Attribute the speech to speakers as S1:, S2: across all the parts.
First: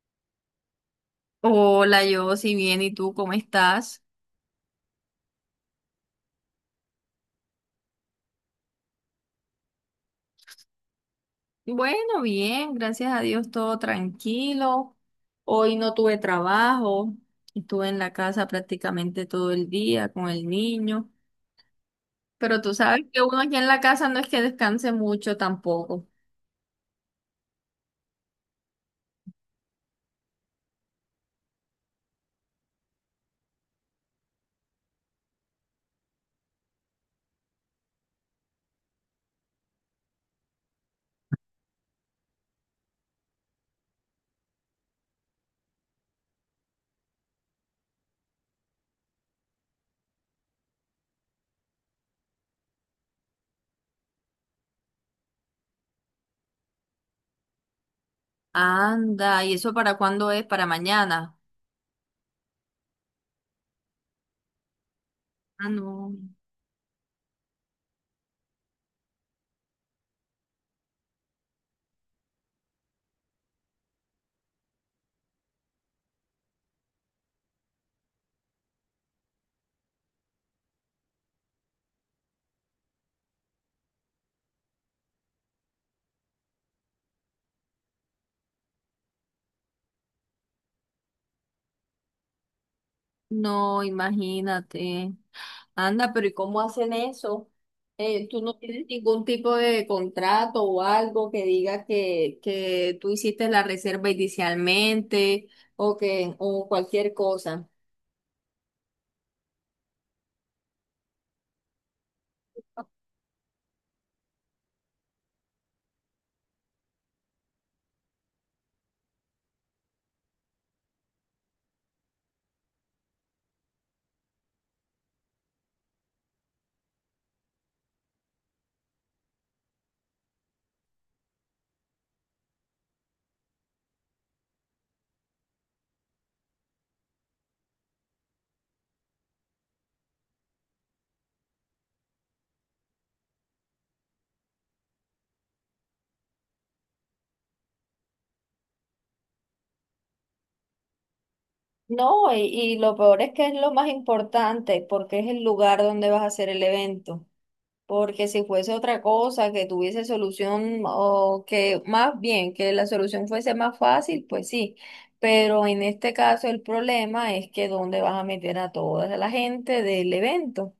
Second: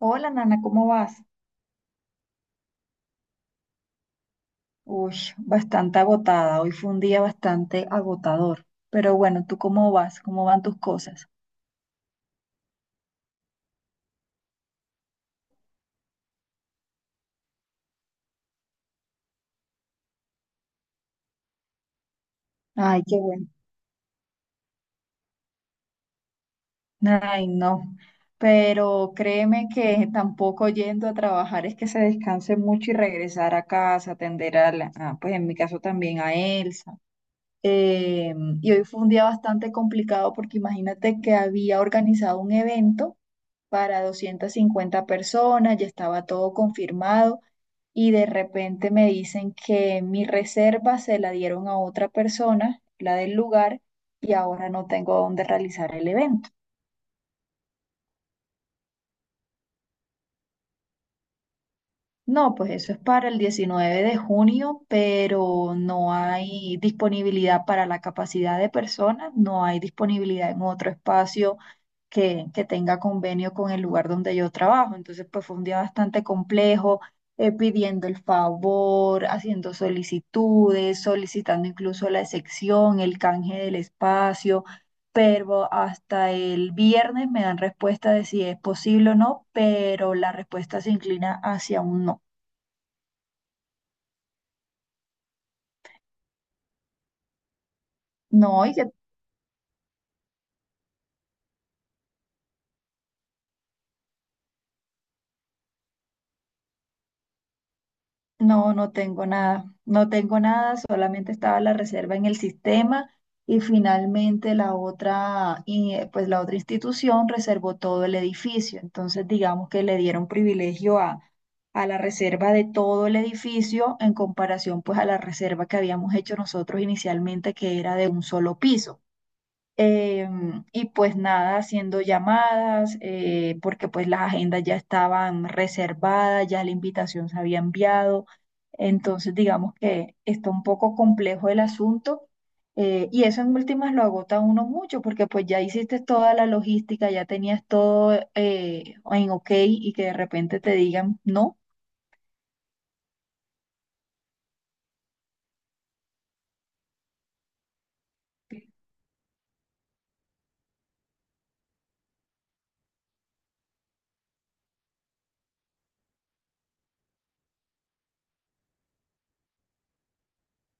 S1: Hola, Nana, ¿cómo vas?
S2: Hola, yo, si bien, ¿y tú cómo estás?
S1: Uy, bastante agotada. Hoy fue un día bastante agotador. Pero bueno, ¿tú cómo vas? ¿Cómo van tus cosas?
S2: Bueno, bien, gracias a Dios, todo tranquilo. Hoy no tuve trabajo, estuve en la casa prácticamente todo el día con el niño, pero tú sabes
S1: Ay, qué
S2: que uno
S1: bueno.
S2: aquí en la casa no es que descanse mucho tampoco.
S1: Ay, no. Pero créeme que tampoco yendo a trabajar es que se descanse mucho y regresar a casa, atender pues en mi caso también a Elsa. Eh, y hoy fue un día bastante complicado porque imagínate que había organizado un evento para 250 personas, ya estaba todo confirmado y de repente me dicen que mi reserva se la dieron a otra persona, la del lugar, y ahora no tengo dónde realizar el evento.
S2: Anda, ¿y eso para cuándo es? ¿Para mañana?
S1: No, pues eso es para el 19 de junio,
S2: Ah,
S1: pero
S2: no,
S1: no hay disponibilidad para la capacidad de personas, no hay disponibilidad en otro espacio que tenga convenio con el lugar donde yo trabajo. Entonces, pues fue un día bastante complejo, pidiendo el favor, haciendo solicitudes, solicitando incluso la excepción, el canje del espacio, pero hasta el viernes me dan respuesta de si es posible o no, pero la respuesta se inclina hacia un no.
S2: no, imagínate. Anda, pero ¿y cómo hacen eso? ¿Tú no
S1: No,
S2: tienes ningún tipo de contrato o algo que diga que tú hiciste la reserva inicialmente o que o cualquier cosa?
S1: no, no tengo nada, no tengo nada, solamente estaba la reserva en el sistema y finalmente pues la otra institución reservó todo el edificio. Entonces, digamos que le dieron privilegio a la reserva de todo el edificio en comparación pues a la reserva que habíamos hecho nosotros inicialmente, que era de un solo piso. Eh, y pues nada, haciendo llamadas, porque pues las agendas ya estaban reservadas, ya la invitación se había enviado. Entonces, digamos que está un poco complejo el asunto. Y eso en últimas lo agota a uno mucho, porque pues ya hiciste toda la logística, ya tenías todo en ok y que de repente te digan no.
S2: No, y lo peor es que es lo más importante porque es el lugar donde vas a hacer el evento. Porque si fuese otra cosa que tuviese solución o que más bien que la solución fuese más fácil, pues sí. Pero en este caso el problema es que dónde vas a meter a toda la gente del evento.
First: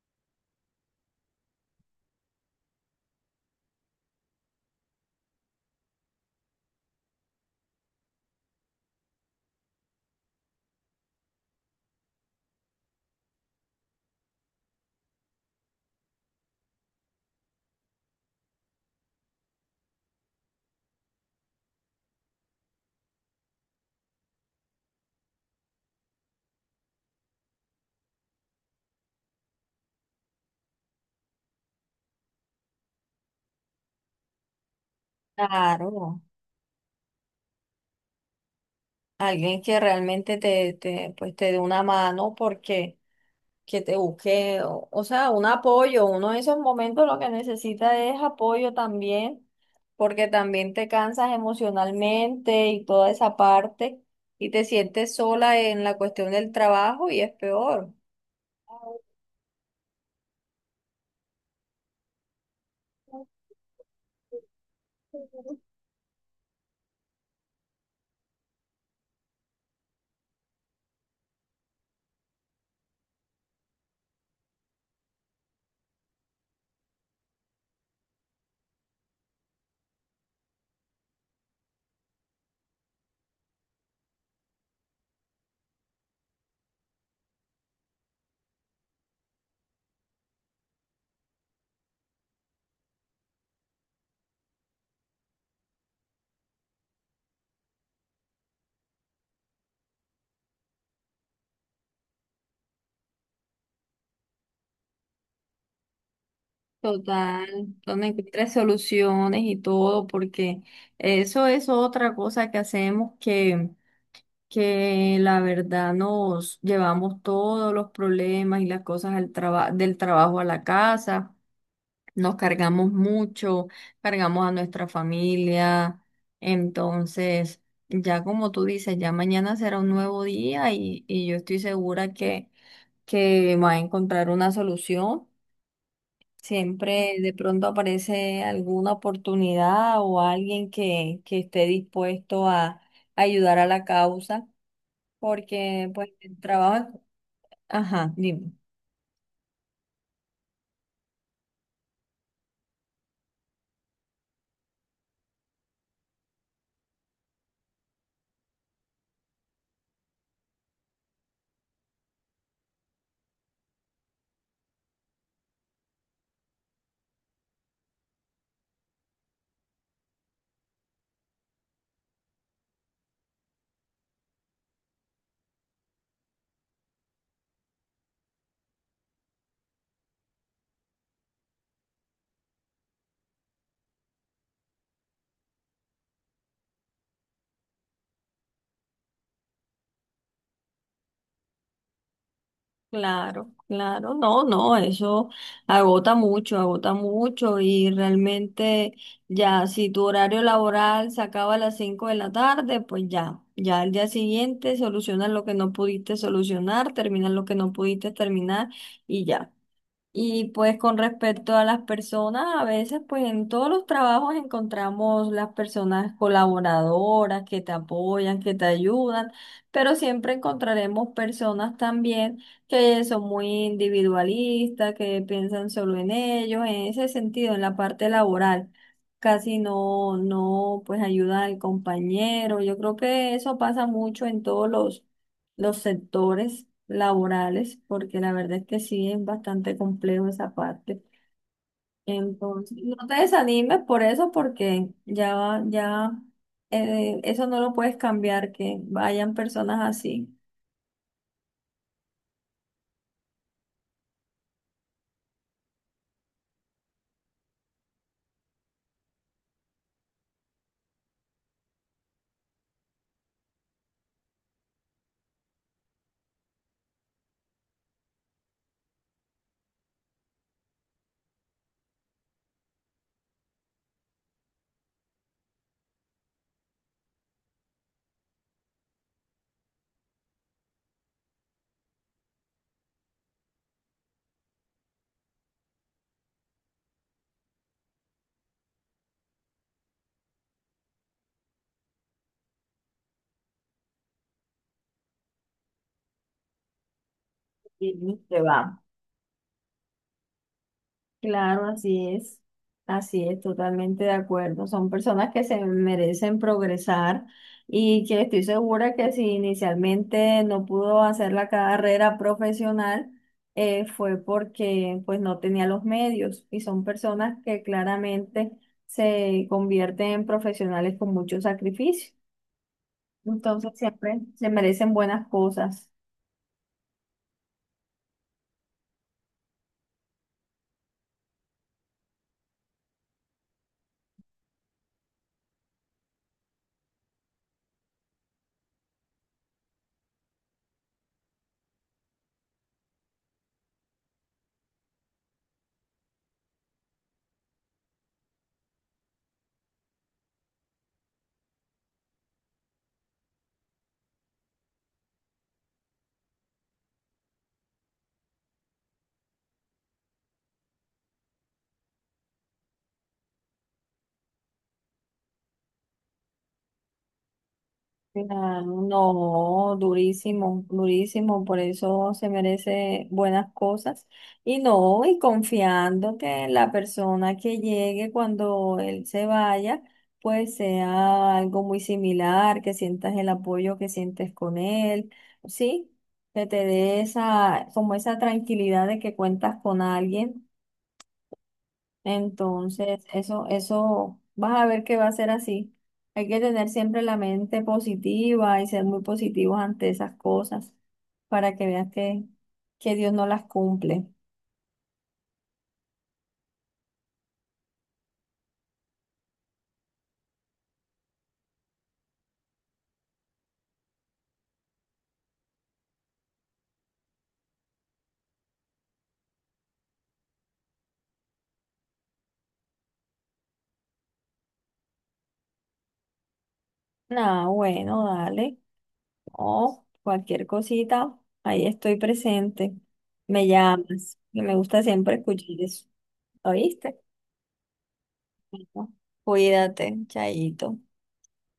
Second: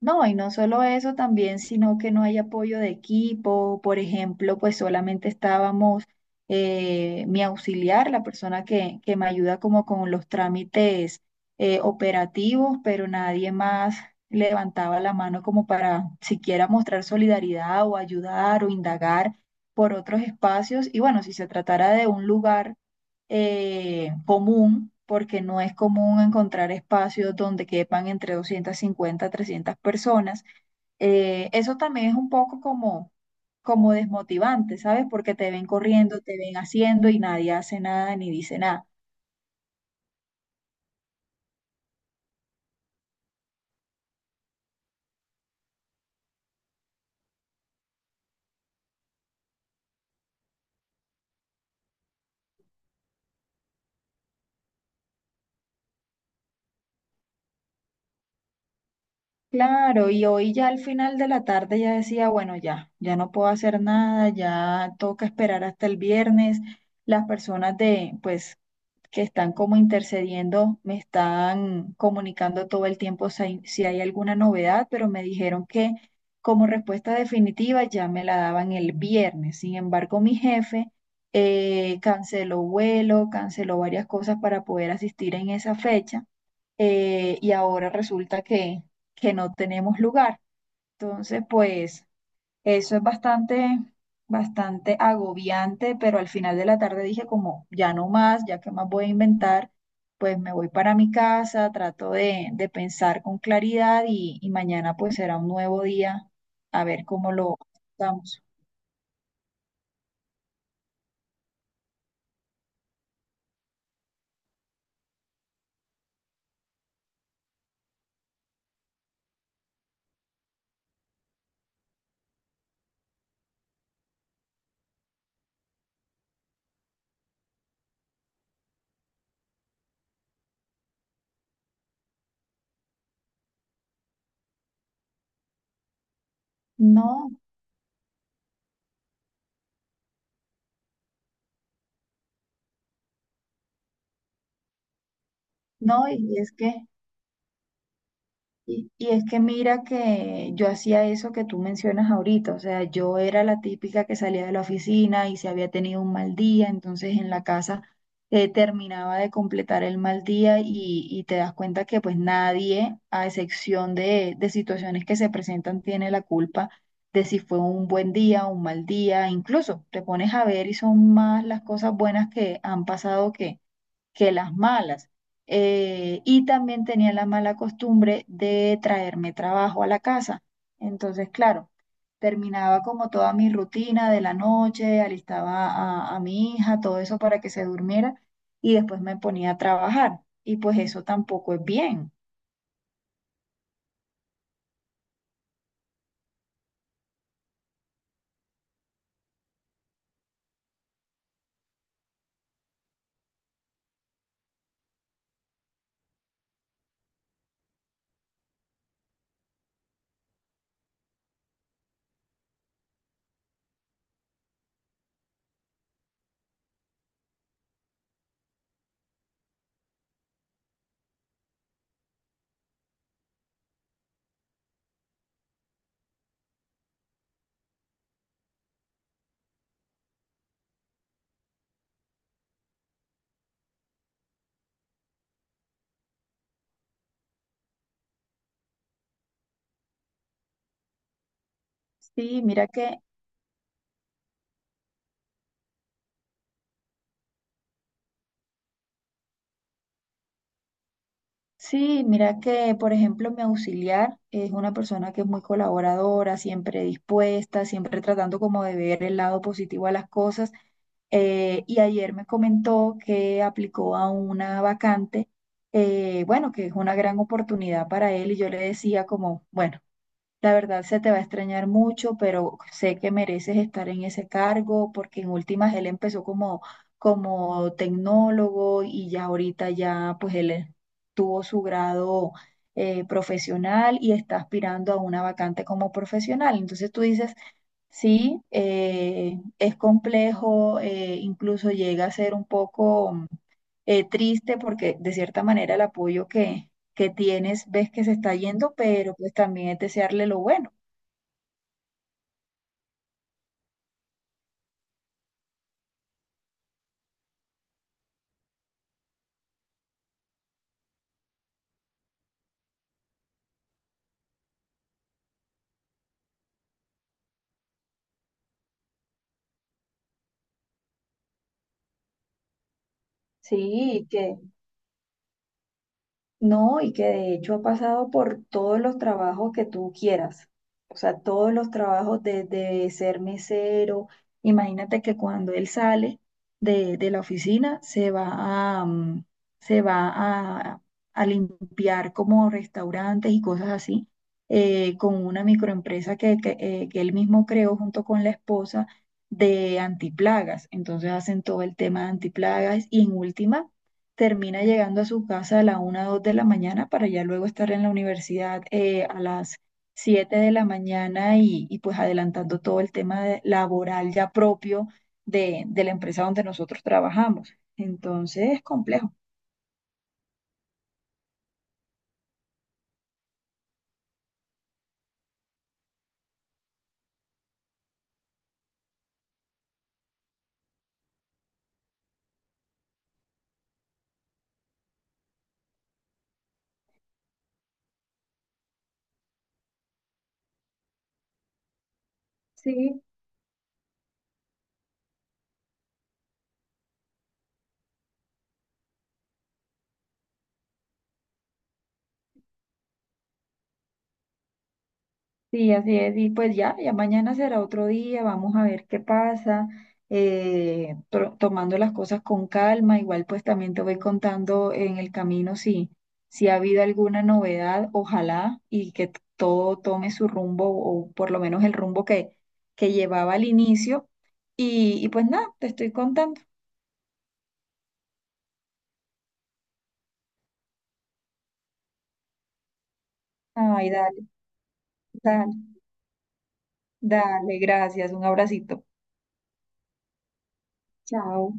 S1: No, y no solo eso también, sino que no hay apoyo de equipo. Por ejemplo, pues solamente estábamos mi auxiliar, la persona que me ayuda como con los trámites operativos, pero nadie más levantaba la mano como para siquiera mostrar solidaridad o ayudar o indagar por otros espacios. Y bueno, si se tratara de un lugar común, porque no es común encontrar espacios donde quepan entre 250 a 300 personas. Eso también es un poco como desmotivante, ¿sabes? Porque te ven
S2: Claro,
S1: corriendo, te ven haciendo y nadie hace nada ni dice nada.
S2: alguien que realmente pues te dé una mano porque que te busque, o sea, un apoyo. Uno en esos momentos lo que necesita es apoyo también, porque también te cansas emocionalmente y toda esa parte, y te sientes sola en la cuestión del trabajo y es peor.
S1: Claro, y hoy ya al final de la tarde ya decía, bueno, ya, ya no puedo hacer nada, ya toca esperar hasta el viernes. Las personas que están como intercediendo, me están comunicando todo el tiempo si hay alguna novedad, pero me dijeron que como respuesta definitiva ya me la daban el viernes. Sin embargo, mi jefe canceló vuelo, canceló varias cosas para poder asistir en esa fecha y ahora resulta que, no tenemos lugar. Entonces, pues... Eso es bastante, bastante agobiante, pero al final de la tarde dije como, ya no más, ya que más voy a inventar, pues me voy para mi casa, trato de pensar con claridad y mañana pues será un nuevo día, a ver cómo
S2: Total,
S1: lo
S2: donde
S1: estamos.
S2: encuentres soluciones y todo, porque eso es otra cosa que hacemos que la verdad nos llevamos todos los problemas y las cosas al traba- del trabajo a la casa, nos cargamos mucho, cargamos a nuestra familia, entonces ya como tú dices, ya mañana será un nuevo día y yo estoy segura que va a encontrar una solución. Siempre
S1: No,
S2: de pronto aparece alguna oportunidad o alguien que esté dispuesto a ayudar a la causa porque
S1: no,
S2: pues el
S1: y es que
S2: trabajo, ajá, dime.
S1: Y, y es que mira que yo hacía eso que tú mencionas ahorita, o sea, yo era la típica que salía de la oficina y si había tenido un mal día, entonces en la casa terminaba de completar el mal día y te das cuenta que pues nadie, a excepción de situaciones que se presentan, tiene la culpa de si fue un buen día o un mal día, incluso te pones a ver y son más las cosas buenas que han pasado que las malas. Y también tenía la mala costumbre de traerme trabajo a la casa. Entonces, claro, terminaba como toda mi rutina de la noche, alistaba a mi hija, todo eso para que se durmiera y después me ponía a trabajar. Y pues eso tampoco es bien.
S2: Claro, claro, no, no, eso agota mucho y realmente ya si tu horario laboral se acaba a las 5 de la tarde, pues ya, ya al día siguiente solucionas lo que no pudiste solucionar, terminas lo que no pudiste terminar y ya. Y pues con respecto a las personas, a veces pues en todos los trabajos encontramos las personas colaboradoras que te apoyan, que te ayudan, pero siempre encontraremos personas también que son muy individualistas, que piensan solo en ellos, en ese sentido, en la parte laboral. Casi no, no, pues ayuda al compañero. Yo creo que eso pasa mucho en todos los sectores laborales, porque la verdad es que sí es bastante complejo esa parte.
S1: Sí, mira
S2: Entonces, no
S1: que,
S2: te desanimes por eso, porque ya, va- ya eso no lo puedes cambiar, que vayan personas así.
S1: sí, mira que, por ejemplo, mi auxiliar es una persona que es muy colaboradora, siempre dispuesta, siempre tratando como de ver el lado positivo a las cosas. Y ayer me comentó que aplicó a una vacante, bueno, que es una gran oportunidad para él y yo le decía como, bueno, la verdad se te va a extrañar mucho, pero sé que mereces estar en ese cargo porque en últimas él empezó como, como tecnólogo y ya ahorita ya pues él tuvo su grado profesional y está aspirando a una vacante como profesional. Entonces tú dices, sí, es complejo, incluso llega a ser un poco triste porque de cierta manera el apoyo que tienes ves que se
S2: Y
S1: está
S2: se
S1: yendo,
S2: va.
S1: pero pues también es desearle lo bueno.
S2: Claro, así es, totalmente de acuerdo. Son personas que se merecen progresar y que estoy segura que si inicialmente no pudo hacer la carrera profesional, fue porque pues no tenía los medios y son personas que claramente se convierten en profesionales con mucho sacrificio. Entonces
S1: Sí,
S2: siempre
S1: que,
S2: se merecen buenas cosas.
S1: No, y que de hecho ha pasado por todos los trabajos que tú quieras. O sea, todos los trabajos desde ser mesero. Imagínate que cuando él sale de la oficina, se va a, se va a, limpiar como restaurantes y cosas así, con una microempresa que él mismo creó junto con la esposa de antiplagas. Entonces hacen todo el tema de antiplagas y en última termina llegando a su casa a la una o 2 de la mañana para ya luego estar en la universidad a las 7 de la mañana y pues adelantando todo el tema laboral ya propio de la empresa donde nosotros trabajamos. Entonces es
S2: Claro,
S1: complejo.
S2: no, durísimo, durísimo, por eso se merece buenas cosas. Y no, y confiando que la persona que llegue cuando él se vaya, pues sea algo muy similar, que sientas el apoyo que sientes con él, ¿sí? Que te dé esa, como esa tranquilidad de que cuentas con alguien
S1: Sí,
S2: entonces, eso, vas a ver que va a ser así. Hay que tener siempre la mente positiva y ser muy positivos ante esas cosas para que veas que Dios no las cumple.
S1: sí, así es. Y pues ya, ya mañana será otro día, vamos a ver qué pasa, tomando las cosas con calma. Igual pues también te voy contando en el camino si ha habido alguna novedad, ojalá, y que todo tome su rumbo o por lo menos el rumbo que llevaba al inicio. Y, pues nada, te estoy contando.
S2: Nada, bueno, dale. Oh, cualquier cosita, ahí estoy presente. Me
S1: Ay,
S2: llamas,
S1: dale,
S2: que me gusta siempre escuchar
S1: dale,
S2: eso. ¿Oíste?
S1: dale, gracias, un abracito.
S2: Bueno, cuídate, chaito.
S1: Chao.